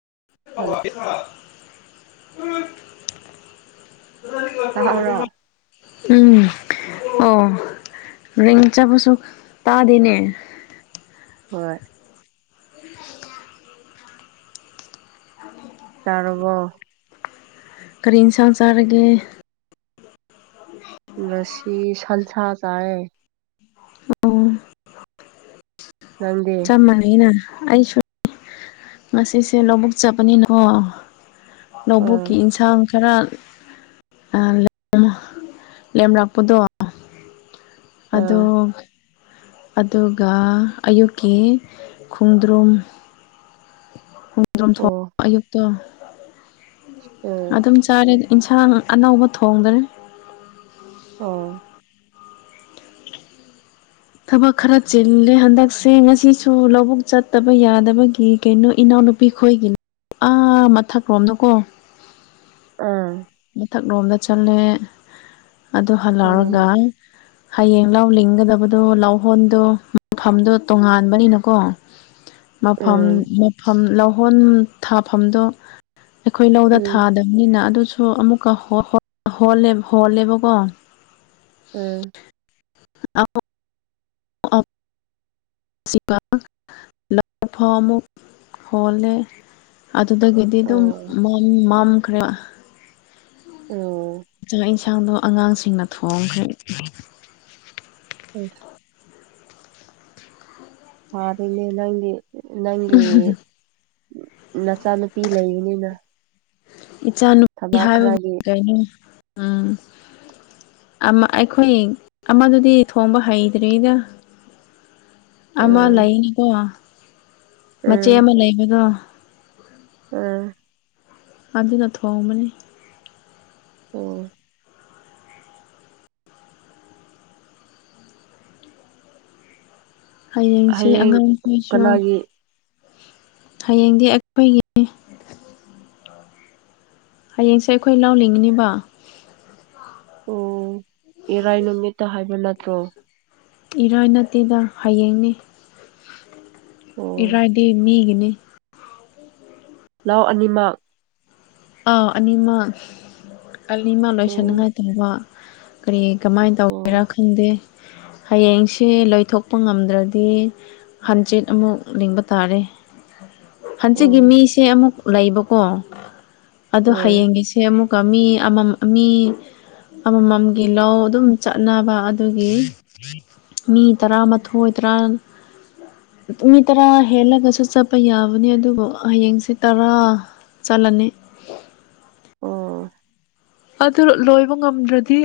[unintelligible] [unintelligible] ꯇꯥꯕ꯭ꯔꯥ ꯎꯝ ꯑꯣ ꯔꯤꯡ ꯆꯠꯄꯁꯨ ꯇꯥꯗꯦꯅꯦ ꯍꯣꯏ ꯆꯥꯔ‍ꯕꯣ ꯀꯔꯤ ꯏꯟꯁꯥꯡ ꯆꯥꯔꯒꯦ ꯉꯁꯤ ꯁꯟꯁꯥ ꯆꯥꯏꯌꯦ ꯑꯣ [unintelligible] ꯅꯪꯗꯤ ꯆꯞ ꯃꯥꯟꯅꯩꯅ ꯑꯩꯁꯨ ꯉꯁꯤꯁꯦ ꯂꯧꯕꯨꯛ ꯆꯠꯄꯅꯤꯅꯀꫭ ꯑꯥ ꯂꯧꯕꯨꯛꯀꯤ ꯏꯟꯁꯥꯡ ꯈꯔ‌ ꯑ‌ [unintelligible] ꯂꯦꯝꯔꯛꯄꯗꯣ ꯑꯗꯣ ꯑꯥ ꯑꯗꯨꯒ ꯑꯌꯨꯛꯀꯤ ꯈꯣꯡꯗ꯭ꯔꯨꯝ ꯈꫭꯡ ꯗ꯭ꯔꯨꯝ ꯑꯣ [unintelligible] ꯑꯌꯨꯛꯇꯣ ꯎꯝ ꯑꯗꯨꯝ ꯆꯥꯔꯦꯗ ꯏꯟꯁꯥꯡ ꯑꯅꯧꯕ ꯊꯣꯡꯗꯔꯦ ꯑꯣ ꯊꯕꯛ ꯈꯔ ꯆꯤꯜꯂꯦ ꯍꯟꯗꯛꯁꯦ ꯉꯁꯤꯁꯨ ꯂꯧꯕꯨꯛ ꯆꯠꯇꯕ ꯌꯥꯗꯕꯒꯤ ꯀꯩꯅꯣ ꯏꯅꯥꯎ ꯅꯨꯄꯤ ꯈꯣꯏꯒꯤ ꯑꯥ ꯃꯊꯛꯔꫭꯝꯗꯀꯣ ꯑꯥ ꯃꯊꯛꯂꯣꯝꯗ ꯆꯠꯂꯦ ꯑꯗꯨ ꯑꯣ ꯍꯜꯂꯛꯑꯒ ꯎꯝ ꯍꯌꯦꯡ ꯂꯧ ꯂꯤꯡꯒꯗꯕꯗꯣ ꯂꯧꯍꯣꯟꯗꯣ ꯃꯐꯝꯗꯣ ꯇꯣꯉꯥꯟꯕꯅꯤꯅꯀꯣ ꯃꯐꯝ ꯃꯐꯝ ꯂꯧꯍꯣꯟ ꯊꯥꯐꯝꯗꫭ ꯑꯩꯈꯣꯏ ꯂꯧꯗ ꯎꯝ ꯊꯥꯗꯞꯅꯤꯅ ꯑꯗꯨ ꯁꯨ ꯑꯃꯨꯛꯀ [unintelligible] ꯍꫭꯜꯂꯦꯕꯀꯣ ꯎꯝ [inaudible] ꯑꯞ [unintelligible] ꯍꯣꯜꯂꯦ ꯑꯗꯨꯗꯒꯤꯗꯤ ꯗꯨꯝ ꯑꯣ ꯃꯝ ꯃꯝꯈ꯭ꯔꯦꯕ ꯑꯣ ꯆꯥꯛ ꯏꯟꯁꯥꯡꯗꯣ ꯑꯉꯥꯡꯁꯤꯡꯅ ꯊꯣꯡꯈ꯭ꯔꯦ [unintelligible] ꯐꯔꯦꯅꯦ ꯅꯪꯗꯤ ꯅꯪꯒꯤ ꯅꯆꯥꯅꯨꯄꯤ ꯂꯩꯕꯅꯤꯅ ꯏꯆꯥꯅꯨꯄꯤ ꯊꯕꯛ ꯍꯥꯏꯕꯕꯨ ꯈꯔꯒꯤ ꯀꯩꯅꯣ ꯎꯝ ꯑꯃ ꯑꯩꯈꯣꯏ ꯑꯃꯗꯨꯗꯤ ꯊꯣꯡꯕ ꯍꯩꯇ꯭ꯔꯤꯗ ꯑꯃ ꯎꯝ ꯂꯩꯅꯤꯀꯣ ꯃꯆꯦ ꯑꯃ ꯂꯩꯕꯗꯣ ꯑꯥ ꯑꯗꯨꯅ ꯊꯣꯡꯕꯅꯤ ꯑꯣ ꯍꯌꯦꯡꯁꯦ ꯍꯌꯦꯡ ꯑꯉꯥꯡꯈꯩꯁꯨ ꯀꯅꯥꯒꯤ ꯍꯌꯦꯡꯗꯤ ꯑꯩꯈꯣꯏꯒꯤ ꯍꯌꯦꯡꯁꯦ ꯑꯩꯈꯣꯏ ꯂꯧꯂꯤꯡꯒꯅꯤꯕ ꯑꯣ ꯏꯔꯥꯏ ꯅꯨꯃꯤꯠꯇ ꯍꯥꯏꯕ ꯅꯠꯇ꯭ꯔꯣ ꯏꯔꯥꯏ ꯅꯠꯇꯦꯗ ꯍꯌꯦꯡꯅꯤ ꯑꯣ ꯏꯔꯥꯏꯗꯤ ꯃꯤꯒꯤꯅꯤ ꯂꯥꯎ ꯑꯅꯤꯃꯛ ꯑꯥ ꯑꯅꯤꯃ ꯑꯅꯤꯃ ꯑꯣ ꯂꯣꯏꯁꯟꯅꯤꯉꯥꯏ ꯇꯧꯕ ꯀꯔꯤ ꯀꯃꯥꯏ ꯑꯣ ꯇꯧꯒꯦꯔ ꯈꯪꯗꯦ ꯍꯌꯦꯡꯁꯦ ꯂꯩꯏꯊꯣꯛꯄ ꯉꯝꯗ꯭ꯔꯗꯤ ꯍꯟꯆ꯭ꯤꯠ ꯑꯃꯨꯛ ꯂꯤꯡꯕ ꯇꯥꯔꯦ ꯍꯟꯆꯤꯠꯀꯤ ꯎꯝ ꯃꯤꯁꯦ ꯑꯃꯨꯛ ꯂꯩꯕꯀꯣ ꯑꯗꯣ ꯎꯝ ꯍꯌꯦꯡꯒꯤꯁꯦ ꯑꯃꯨꯛ ꯃꯤ ꯑꯃꯝ ꯃꯤ ꯑꯃꯃꯝꯒꯤ ꯂꯧ ꯑꯗꯨꯝ ꯆꯠꯅꯕ ꯑꯗꯨꯒꯤ ꯃꯤ ꯇꯔꯥꯃꯥꯊꯣꯏ ꯇꯔꯥ ꯃꯤ ꯇꯔꯥ ꯍꯦꯜꯂꯒꯁꯨ ꯆꯠꯄ ꯌꯥꯕꯅꯦ ꯑꯗꯨꯕꯨ ꯍꯌꯦꯡꯁꯦ ꯇꯔꯥ ꯆꯠꯂꯅꯤ ꯑꯣ ꯑꯗꯨ ꯂꯣꯏꯕ ꯉꯝꯗ꯭ꯔꯗꯤ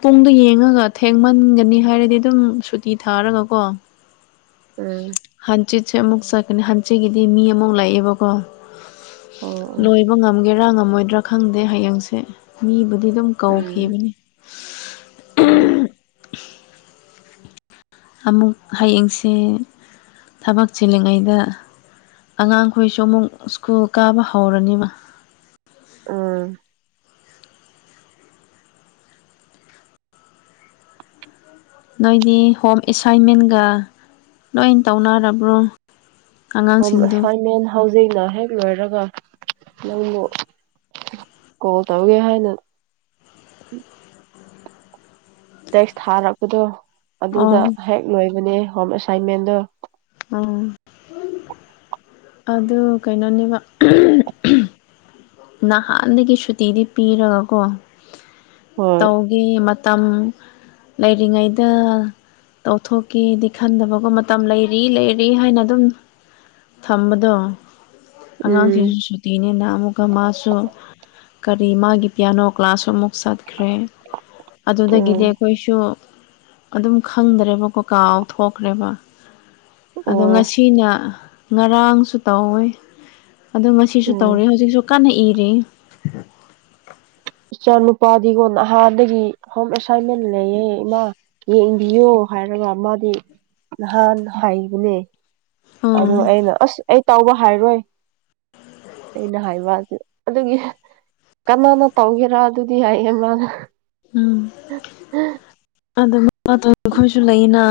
ꯄꯨꯡꯗꯣ ꯌꯦꯡꯉꯒ ꯊꯦꯡꯃꯟꯒꯅꯤ ꯍꯥꯏꯔꯗꯤ ꯑꯗꯨꯝ ꯁꯨꯇꯤ ꯊꯥꯔꯒꯀꯣ ꯎꯝ ꯍꯥꯟꯆꯤꯠꯁꯦ ꯑꯃꯨꯛ ꯆꯠꯀꯅꯤ ꯍꯥꯟꯆꯤꯠꯒꯤꯗꯤ ꯃꯤ ꯑꯃꯨꯛ ꯂꯩꯌꯦꯕꯀꯣ ꯑꯣ ꯑꯣ ꯂꯣꯏꯕ ꯉꯝꯒꯦꯔꯥ ꯉꯝꯃꯣꯏꯗ꯭ꯔꯥ ꯈꯪꯗꯦ ꯍꯌꯦꯡꯁꯦ ꯃꯤꯕꯨ ꯑꯗꯨꯝ ꯎꯝ ꯀꯧꯈꯤꯕꯅꯤ ꯑꯣ ꯑꯃꯨꯛ ꯍꯌꯦꯡꯁꯤ ꯊꯕꯛ ꯆꯤꯜꯂꯤꯉꯩꯗ ꯑꯉꯥꯡꯈꯣꯏꯁꯨ ꯑꯃꯨꯛ ꯁ꯭ꯀꯨꯜ ꯀꯥꯕ ꯍꯧꯔꯅꯤꯕ ꯎꯝ ꯅꯣꯏꯗꯤ ꯍꯣꯝ ꯑꯦꯁꯥꯏꯟꯃꯦꯟꯒ ꯂꯣꯏ ꯇꯧꯅꯔꯕ꯭ꯔꯣ ꯍꯣꯝ ꯑꯉꯥꯡꯁꯤꯡꯗꯨ ꯑꯦꯁꯥꯏꯟꯃꯦꯟ ꯍꯧꯖꯤꯛꯅ ꯍꯦꯛ ꯂꯣꯏꯔꯒ ꯅꯪꯕꯨ ꯀꯣꯜ ꯇꯧꯒꯦ ꯍꯥꯏꯅ ꯇꯦꯛꯁ ꯊꯥꯔꯛꯄꯗꯣ ꯑꯣ ꯑꯗꯨꯗ ꯍꯦꯛ ꯂꯣꯏꯕꯅꯦ ꯍꯣꯝ ꯑꯦꯁꯥꯏꯟꯃꯦꯟꯗꯣ ꯑꯥ ꯑꯗꯨ ꯀꯩꯅꯣꯅꯦꯕ ꯅꯍꯥꯟꯗꯒꯤ ꯁꯨꯇꯤꯗꯤ ꯄꯤꯔꯒꯀꯣ ꯍꯣꯏ ꯇꯧꯒꯤ ꯃꯇꯝ ꯂꯩꯔꯤꯉꯩꯗ ꯇꯧꯊꯣꯛꯀꯦꯗꯤ ꯈꯟꯗꯕꯒꯨꯝ ꯃꯇꯝ ꯂꯩꯔꯤ ꯂꯩꯔꯤ ꯍꯥꯏꯅ ꯑꯗꯨꯝ ꯊꯝꯕꯗꯣ ꯎꯝ ꯑꯉꯥꯡꯁꯤꯡꯁꯨ ꯁꯨꯇꯤꯅꯤꯅ ꯑꯗꯨꯒ ꯃꯥꯁꯨ ꯀꯔꯤ ꯃꯥꯒꯤ ꯄꯤꯌꯥꯅꯣ ꯀ꯭ꯂꯥꯁ ꯑꯃꯨꯛ ꯆꯠꯈ꯭ꯔꯦ ꯑꯗꯨꯗꯒꯤꯗꯤ ꯎꯝ ꯑꯩꯈꯣꯏꯁꯨ ꯑꯗꯨꯝ ꯈꯪꯗ꯭ꯔꯦꯕꯀꯣ ꯀꯥꯎꯊꯣꯛꯈ꯭ꯔꯦꯕ ꯑꯗꯣ ꯑꯣ ꯉꯁꯤꯅ ꯉꯔꯥꯡꯁꯨ ꯇꯧꯋꯦ ꯑꯣ ꯉꯁꯤꯁꯨ ꯎꯝ ꯇꯧꯔꯦ ꯍꯧꯖꯤꯛꯁꯨ ꯀꯟꯅ ꯏꯔꯤ ꯏꯆꯥ ꯅꯨꯨꯄꯥꯗꯤꯀꯣ ꯅꯍꯥꯟꯗꯒꯤ ꯍꯣꯝ ꯑꯦꯁꯥꯏꯟꯃꯦꯟ ꯂꯩꯌꯦ ꯏꯃꯥ ꯌꯦꯡꯕꯤꯌꯣ ꯍꯥꯏꯔꯒ ꯃꯥꯗꯤ ꯅꯍꯥꯟ ꯍꯥꯏꯕꯅꯦ ꯑꯗꯣ ꯎꯝ ꯑꯩꯅ ꯑꯁ ꯑꯩ ꯇꯧꯕ ꯍꯥꯏꯔꯣꯏ ꯑꯩꯅ ꯍꯥꯏꯕ ꯑꯗꯨꯒꯤ ꯀꯅꯥꯅ ꯇꯧꯒꯦꯔꯥ ꯑꯗꯨꯗꯤ ꯍꯥꯏꯌꯦ ꯃꯥꯅ ꯎꯝ ꯑꯗ ꯑꯩꯈꯣꯏꯁꯨ ꯂꯩꯅ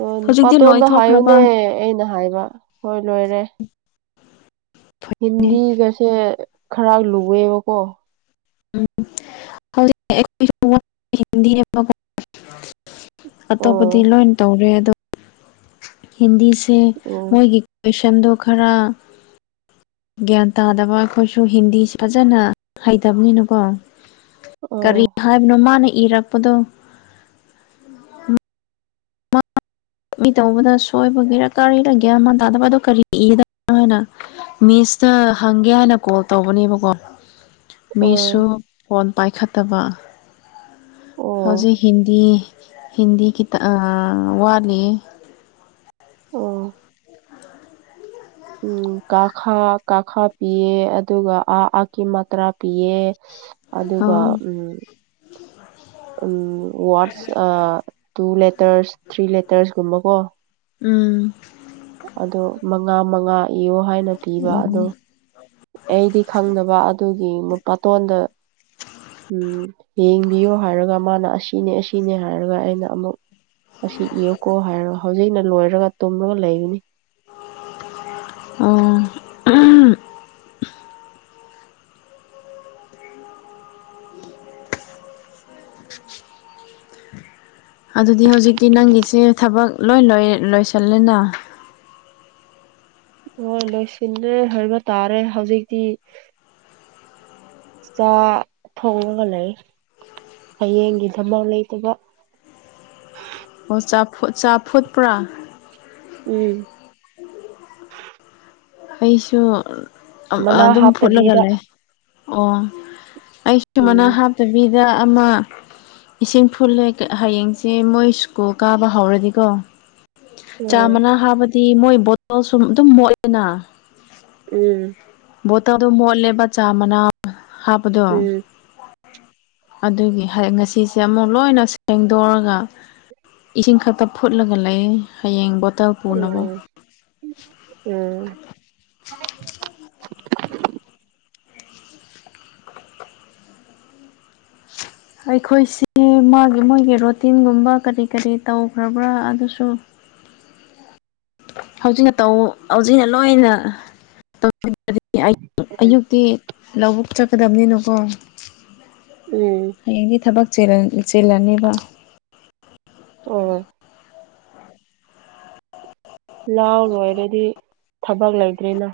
ꯑꯣ ꯍꯧꯖꯤꯛꯇꯤ ꯄꯥꯇꯣꯟꯗ ꯂꯣꯏꯊꯣꯛꯈ꯭ꯔꯕ ꯍꯥꯏꯌꯨꯅꯦ ꯑꯩꯅ ꯍꯥꯏꯕ ꯍꯣꯏ ꯂꯣꯏꯔꯦ ꯍꯤꯟꯗꯤꯒꯁꯦ ꯈꯔ ꯂꯨꯑꯦꯕꯀꯣ ꯎꯝ ꯍꯧꯖꯤꯛꯇꯤ ꯑꯩꯈꯣꯢꯁꯨ [unintelligible] ꯑꯇꯣꯞꯄꯗꯤ ꯑꯣ ꯂꯣꯏ ꯇꯧꯔꯦ ꯑꯗꯣ ꯍꯤꯟꯗꯤꯁꯦ ꯎꯝ ꯃꯣꯏꯒꯤ ꯀꯣꯏꯁꯟꯗꯣ ꯈꯔ ꯒ꯭ꯌꯥꯟ ꯇꯥꯗꯕ ꯑꯩꯈꯣꯏꯁꯨ ꯍꯤꯟꯗꯤ ꯐꯖꯅ ꯍꯩꯇꯕꯅꯤꯅꯀꯣ ꯑꯥ ꯀꯔꯤ ꯍꯥꯏꯕꯅꯣ ꯃꯥꯅ ꯏꯔꯛꯄꯗꯣ ꯃꯤ ꯇꯧꯕꯗ ꯁꯣꯏꯕꯒꯤꯔ ꯀꯔꯤꯔ ꯒ꯭ꯌꯥꯟ ꯃꯥꯟ ꯇꯥꯗꯕꯗꯣ ꯀꯔꯤ ꯏꯒꯗꯅꯣ ꯍꯥꯢꯅ ꯃꯤꯁ ꯇ ꯍꯪꯒꯦ ꯍꯥꯏꯅ ꯀꯣꯜ ꯇꯧꯕꯅꯦꯕꯀꯣ ꯑꯥ ꯃꯤꯁꯁꯨ ꯐꯣꯟ ꯄꯥꯏꯈꯠꯇꯕ ꯑꯣ ꯍꯧꯖꯤꯛ ꯍꯤꯟꯗꯤ ꯍꯤꯟꯗꯤ ꯈꯤꯇ ꯋꯥꯠꯂꯤ ꯑꯣ ꯎ ꯀꯥꯈꯥ ꯀꯥꯈꯥ ꯄꯤꯌꯦ ꯑꯗꯨꯒ ꯑꯥ ꯑꯥꯀꯤ ꯃꯇ꯭ꯔꯥ ꯄꯤꯌꯦ ꯑꯗꯨꯒ ꯑꯥ ꯎꯝ ꯎꯝ what's two let letters three ꯂꯦꯇꯔꯁꯀꯨꯝꯕ ꯀꯣ ꯎꯝ ꯑꯗꯣ ꯃꯉꯥ ꯃꯉꯥ ꯏꯌꯣ ꯍꯥꯏꯅ ꯄꯤꯕ ꯑꯗꯣ ꯑꯩꯗꯤ ꯈꯪꯗꯕ ꯑꯗꯨꯒꯤ ꯃꯄꯥꯇꯣꯟꯗ ꯎꯝ ꯌꯦꯡꯕꯤꯌꯨ ꯍꯥꯏꯔꯒ ꯃꯥꯅ ꯑꯁꯤꯅꯦ ꯑꯁꯤꯅꯦ ꯍꯥꯏꯔꯒ ꯑꯩꯅ ꯑꯃꯨꯛ ꯑꯁꯤ ꯏꯌꯨꯀꯣ ꯍꯥꯏꯔꯒ ꯍꯧꯖꯤꯛꯅ ꯂꯣꯏꯔꯒ ꯇꯨꯝꯔꯒ ꯂꯩꯕꯅꯤ ꯑꯥ ꯍꯝ ꯑꯗꯨꯗꯤ ꯍꯧꯖꯤꯛꯇꯤ ꯅꯪꯒꯤꯁꯦ ꯊꯕꯛ ꯂꯣꯏ ꯂꯣꯏꯔꯦ ꯂꯣꯢꯁꯤꯜꯂꯦꯅ ꯍꯣꯏ ꯂꯣꯏꯁꯤꯟꯂꯦ ꯍꯥꯏꯕ ꯇꯥꯔꯦ ꯍꯧꯖꯤꯛꯇꯤ ꯆꯥ ꯊꯛꯒ ꯂꯩ ꯍꯌꯦꯡꯒꯤ ꯊꯕꯛ ꯂꯩꯇꯕ ꯑꯣ ꯆꯥꯐꯨ ꯆꯥꯐꯨꯠꯄ꯭ꯔꯥ ꯎꯝ ꯑꯩꯁꯨ ꯃꯅꯥ ꯑꯗꯨꯝ ꯐꯨꯠꯂꯒ ꯍꯥꯞꯇꯕꯤꯗ ꯂꯩ ꯑꯣ ꯑꯩ ꯁꯨꯃꯥꯏꯅ ꯎꯝ ꯍꯥꯞꯇꯕꯤꯗ ꯑꯃ ꯏꯁꯤꯡ ꯐꯨꯠꯂꯦ ꯍꯌꯦꯡꯁꯦ ꯃꯣꯏ ꯁ꯭ꯀꯨꯜ ꯀꯥꯕ ꯍꯧꯔꯗꯤꯀꯣ ꯆꯥ ꯎꯝ ꯃꯅꯥ ꯍꯥꯕꯗꯤ ꯃꯣꯏ ꯕꯣꯇꯜ ꯁꯨ ꯑꯗꯨꯝ ꯃꯣꯠꯂꯦꯅ ꯎꯝ ꯕꯣꯇꯜꯗꯣ ꯃꯣꯠꯂꯦꯕ ꯆꯥ ꯃꯅꯥ ꯍꯥꯞꯄꯗꯣ ꯎꯝ ꯑꯗꯨꯒꯤ ꯉꯁꯤꯁꯦ ꯑꯃꯨꯛ ꯂꯣꯏꯅ ꯁꯦꯡꯗꯣꯛꯔꯒ ꯏꯁꯤꯡ ꯈꯛꯇ ꯐꯨꯠꯂꯒ ꯂꯩ ꯍꯌꯦꯡ ꯕꯣꯠ ꯎꯝ ꯎꯝ [unintelligible] ꯑꯩꯈꯣꯏꯁꯤ ꯃꯥꯒꯤ ꯃꯣꯏꯒꯤ ꯔꯣꯇꯤꯟꯒꯨꯝꯕ ꯀꯔꯤ ꯀꯔꯤ ꯇꯧꯈ꯭ꯔꯕ꯭ꯔꯥ ꯑꯗꯨꯁꯨ [inaudible] ꯍꯧꯖꯤꯛꯅ ꯇꯧ ꯍꯧꯖꯤꯛꯅ ꯂꯣꯏꯅ ꯇꯧ [unintelligible] ꯑꯌꯨꯛꯇꯤ ꯂꯧꯕꯨꯛ ꯆꯠꯀꯗꯕꯅꯤꯅꯀꯣ ꯎꯝ ꯍꯌꯦꯡꯗꯤ ꯊꯕꯛ ꯆꯤꯜ ꯆꯦꯜꯂꯅꯦꯕ ꯑꯣ ꯂꯥꯎ ꯂꯣꯏꯔꯗꯤ ꯊꯕꯛ ꯂꯩꯇ꯭ꯔꯦꯅ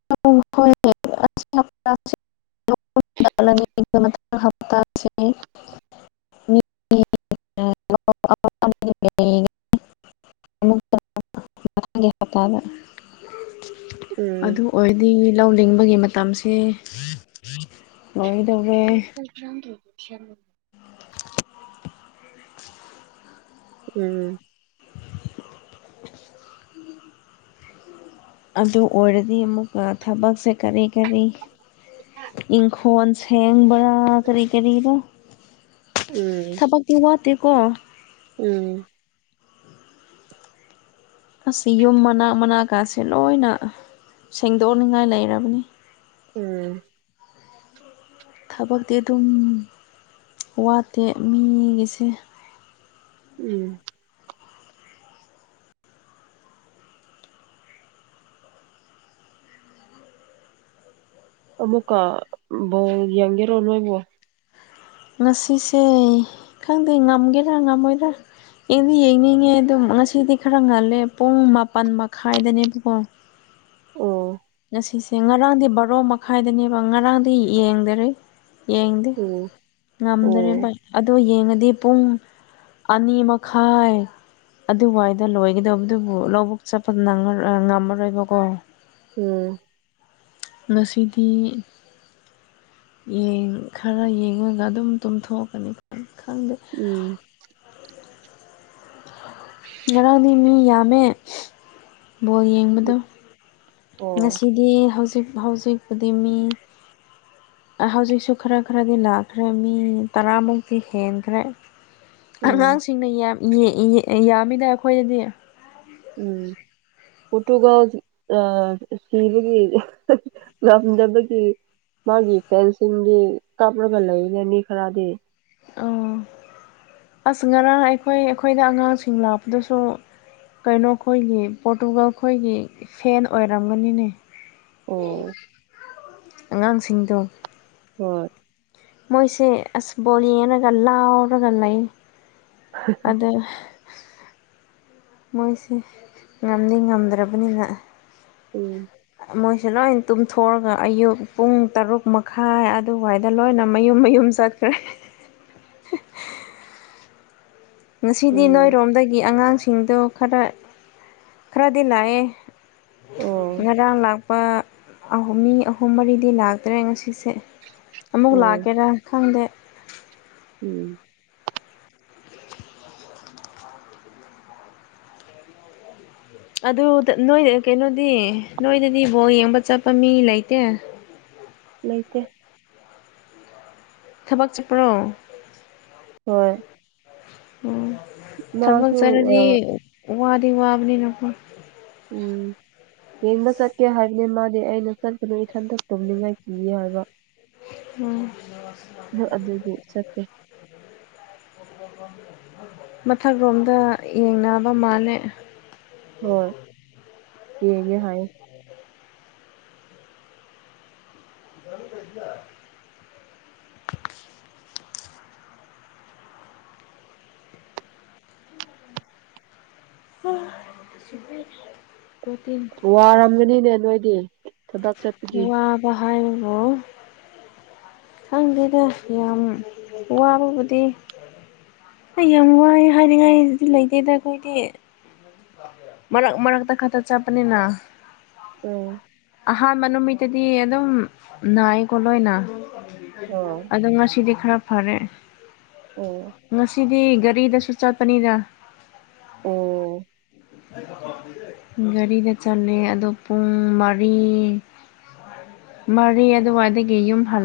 [unintelligible] [unintelligible] [unintelligible] [unintelligible] ꯎꯝ ꯑꯗꯨ ꯑꯣꯏꯗꯤ ꯂꯧ ꯂꯤꯡꯕꯒꯤ ꯃꯇꯝꯁꯤ ꯂꯧꯔꯣꯏꯗꯧꯔꯦ [inaudible] ꯎꯝ ꯑꯗꯨ ꯑꯣꯏꯔꯗꯤ ꯑꯃꯨꯛꯀ ꯊꯕꯛꯁꯦ ꯀꯔꯤ ꯀꯔꯤ ꯏꯪ ꯈꯣꯟ ꯁꯦꯡꯕꯔ ꯀꯔꯤ ꯀꯔꯤꯅꯣ ꯎꯝ ꯊꯕꯛꯇꯤ ꯋꯥꯠꯇꯦ ꯀꯣ ꯎꯝ ꯑꯁꯤ ꯌꯨꯝ ꯃꯅꯥꯛ ꯃꯅꯥꯀꯥꯁꯦ ꯂꯣꯏꯅ ꯁꯦꯡꯗꯣꯛꯅꯤꯡꯉꯥꯏ ꯂꯩꯔꯕꯅꯤ ꯎꯝ ꯊꯕꯛꯇꯤ ꯑꯗꯨꯝ ꯋꯥꯠꯇꯦ ꯃꯤꯒꯤꯁꯦ ꯎꯝ ꯑꯃꯨꯀ ꯕꯣꯜ ꯌꯦꯡꯒꯦꯔꯣ ꯅꯣꯏꯕꯣ ꯉꯁꯤꯁꯦ ꯈꯪꯗꯦ ꯉꯝꯒꯦꯔꯥ ꯉꯝꯃꯣꯏꯗꯔꯥ ꯑꯩꯗꯤ ꯌꯦꯡꯅꯤꯡꯉꯦ ꯑꯗꯨꯝ ꯉꯁꯤꯗꯤ ꯈꯔ ꯉꯜꯂꯦ ꯄꯨꯡ ꯃꯥꯄꯜ ꯃꯈꯥꯏꯗꯅꯦꯕꯀꯣ ꯑꯣ ꯁꯤꯁꯦ ꯉꯔꯥꯡꯗꯤ ꯕꯥꯔꯣ ꯃꯈꯥꯏꯗꯅꯦꯕ ꯉꯔꯥꯡꯗꯤ ꯌꯦꯡꯗꯔꯦ ꯌꯦꯡꯗꯦ ꯎꯝ ꯉꯝꯗꯣꯔꯦꯕ ꯑꯣ ꯑꯗꯣ ꯌꯦꯡꯉꯗꯤ ꯄꯨꯡ ꯑꯅꯤ ꯃꯈꯥꯏꯏ ꯑꯗꯨ ꯋꯥꯏꯗ ꯂꯣꯏꯒꯗꯧꯕ ꯑꯗꯨꯕꯨ ꯂꯧꯕꯨꯛ ꯆꯠꯄꯗꯑꯥ ꯉꯝꯃꯔꯣꯏꯕꯀꯣ ꯎꯝ ꯉꯁꯤꯗꯤ ꯈꯔ ꯌꯦꯡꯉꯒ ꯑꯗꯨꯝ ꯇꯨꯝꯊꯣꯛꯀꯅꯤ ꯈꯪꯗꯦ ꯎꯝ ꯉꯔꯥꯡꯗꯤ ꯃꯤ ꯌꯥꯝꯃꯦ ꯕꯣꯜ ꯌꯦꯡꯕꯗꯣ ꯑꯣ ꯉꯁꯤꯗꯤ ꯍꯧꯖꯤꯛ ꯍꯧꯖꯤꯛꯄꯨꯗꯤ ꯃꯤ ꯍꯧꯖꯤꯛꯁꯨ ꯈꯔ ꯈꯔꯗꯤ ꯂꯥꯛꯈ꯭ꯔꯦ ꯃꯤ ꯇꯔꯥꯃꯨꯛꯇꯤ ꯍꯦꯟꯈ꯭ꯔꯦ ꯎꯝ ꯑꯉꯥꯡꯁꯤꯡꯅ ꯌꯥꯝꯃꯤꯗ ꯑꯩꯈꯣꯏꯗꯗꯤ ꯎꯝ ꯄꯣꯇꯨꯒꯜ ꯑꯥ ꯁꯤꯕꯒꯤ ꯉꯝꯗꯕꯒꯤ ꯃꯥꯒꯤ ꯐꯦꯟꯁꯤꯡꯗꯤ ꯀꯥꯞꯂꯒ ꯂꯩꯔꯅꯤ ꯈꯔꯗꯤ ꯑꯣ ꯑꯁ ꯉꯔꯥꯡ ꯑꯩꯈꯣꯏ ꯑꯩꯈꯣꯏꯗ ꯑꯉꯥꯡꯁꯤꯡ ꯂꯥꯛꯄꯗꯁꯨ ꯀꯩꯅꯣ ꯈꯣꯏꯒꯤ ꯄꯣꯔꯇꯨꯒꯜ ꯈꯣꯏꯒꯤ ꯐꯦꯟ ꯑꯣꯏꯔꯝꯒꯅꯤꯅꯦ ꯑꯣ ꯑꯉꯥꯡꯁꯤꯡꯗꯣ ꯍꯣꯏ ꯃꯣꯏꯁꯦ ꯑꯁ ꯕꯣꯜ ꯌꯦꯡꯂꯒ ꯂꯥꯎꯗꯅ ꯂꯩꯏ ꯑꯗ ꯃꯣꯏꯁꯦ ꯉꯝꯗꯤ ꯉꯝꯗ꯭ꯔꯕꯅꯤꯅ ꯎꯝ ꯃꯣꯏꯁꯦ ꯂꯣꯏꯅ ꯇꯨꯝꯊꯣꯛꯑꯒ ꯑꯌꯨꯛ ꯄꯨꯡ ꯇꯔꯨꯛ ꯃꯈꯥꯏ ꯑꯗꯨꯋꯥꯏꯗ ꯂꯣꯏꯅ ꯃꯌꯨꯝ ꯃꯌꯨꯝ ꯆꯠꯈ꯭ꯔꯦ ꯉꯁꯤꯗꯤ ꯎꯝ ꯅꯣꯏꯔꯣꯝꯗꯒꯤ ꯑꯉꯥꯡꯁꯤꯡꯗꯣ ꯈꯔ ꯈꯔꯗꯤ ꯂꯥꯛꯑꯦ ꯑꯣ ꯉꯔꯥꯡ ꯂꯥꯛꯄ ꯑꯍꯨꯝ ꯃꯤ ꯑꯍꯨꯝ ꯃꯔꯤꯗꯤ ꯂꯥꯛꯇ꯭ꯔꯦ ꯉꯁꯤꯁꯦ ꯁꯦ ꯑꯃꯨꯛ ꯑꯣ ꯂꯥꯛꯀꯦꯔꯥ ꯈꯪꯗꯦ ꯎꯝ ꯑꯗꯨ ꯅꯣꯏ ꯀꯩꯅꯣꯗꯤ ꯅꯣꯏꯗꯗꯤ ꯕꯣꯜ ꯌꯦꯡꯕ ꯆꯠꯄ ꯃꯤ ꯂꯩꯇꯦ ꯎꯝ ꯂꯩꯇꯦ ꯊꯕꯛ ꯆꯠꯄ꯭ꯔꯣ ꯍꯣꯏ ꯑꯣ ꯊꯕꯛ ꯃꯥꯁꯨ ꯆꯇꯂꯗꯤ ꯑꯥ ꯋꯥꯗꯤ ꯋꯥꯕꯅꯤꯅꯀꯣ ꯎꯝ ꯌꯦꯡꯕ ꯆꯠꯀꯦ ꯍꯥꯏꯕꯅꯦ ꯃꯥꯗꯤ ꯑꯩꯅ ꯆꯠꯀꯅꯨ ꯏꯊꯟꯇ ꯇꯨꯝꯅꯤꯡꯉꯥꯏ ꯀꯤꯌꯦ ꯍꯥꯏꯕ ꯎꯝ ꯍꯣꯏ ꯑꯗꯨꯒꯤ ꯆꯠꯇꯦ ꯃꯊꯛ ꯔꯣꯝꯗ ꯌꯦꯡꯅꯕ ꯃꯥꯜꯂꯦ ꯍꯣꯏ ꯌꯦꯡꯉꯦ ꯍꯥꯏꯌꯦ [inaudible] [unintelligible] ꯋꯥꯔꯝꯒꯅꯤꯅꯦ ꯅꯣꯏꯗꯤ ꯊꯕꯛ ꯆꯠꯄꯒꯤ ꯍꯥꯏꯕ꯭ꯔꯣ ꯈꯪꯗꯦꯗ ꯌꯥꯝ ꯋꯥꯕꯕꯨꯗꯤ ꯑꯩ ꯌꯥꯝ ꯋꯥꯥꯏ ꯍꯥꯏꯅꯤꯡꯉꯥꯏꯗꯤ ꯂꯩꯇꯦꯗ ꯑꯩꯈꯣꯏꯗꯤ ꯃꯔꯛ ꯃꯔꯛꯇ ꯈꯠꯇ ꯆꯠꯄꯅꯤꯅ ꯎꯝ ꯑꯍꯥꯟꯕ ꯅꯨꯃꯤꯠꯇꯗꯤ ꯑꯗꯨꯝ ꯅꯥꯏꯀꯣ ꯂꯣꯏꯅ ꯑꯣ ꯑꯗꯣ ꯉꯁꯤꯗꯤ ꯈꯔ ꯐꯔꯦ ꯑꯣ ꯉꯁꯤꯗꯤ ꯒꯥꯔꯤꯗꯁꯨ ꯆꯠꯄꯅꯤꯗ ꯑꯣ ꯒꯥꯔꯤꯗ ꯆꯜꯂꯦ ꯑꯗꯣ ꯄꯨꯡ ꯃꯔꯤ ꯃꯔꯤ ꯑꯗꯨꯋꯥꯏꯗꯒꯤ ꯌꯨꯝ ꯍꯜ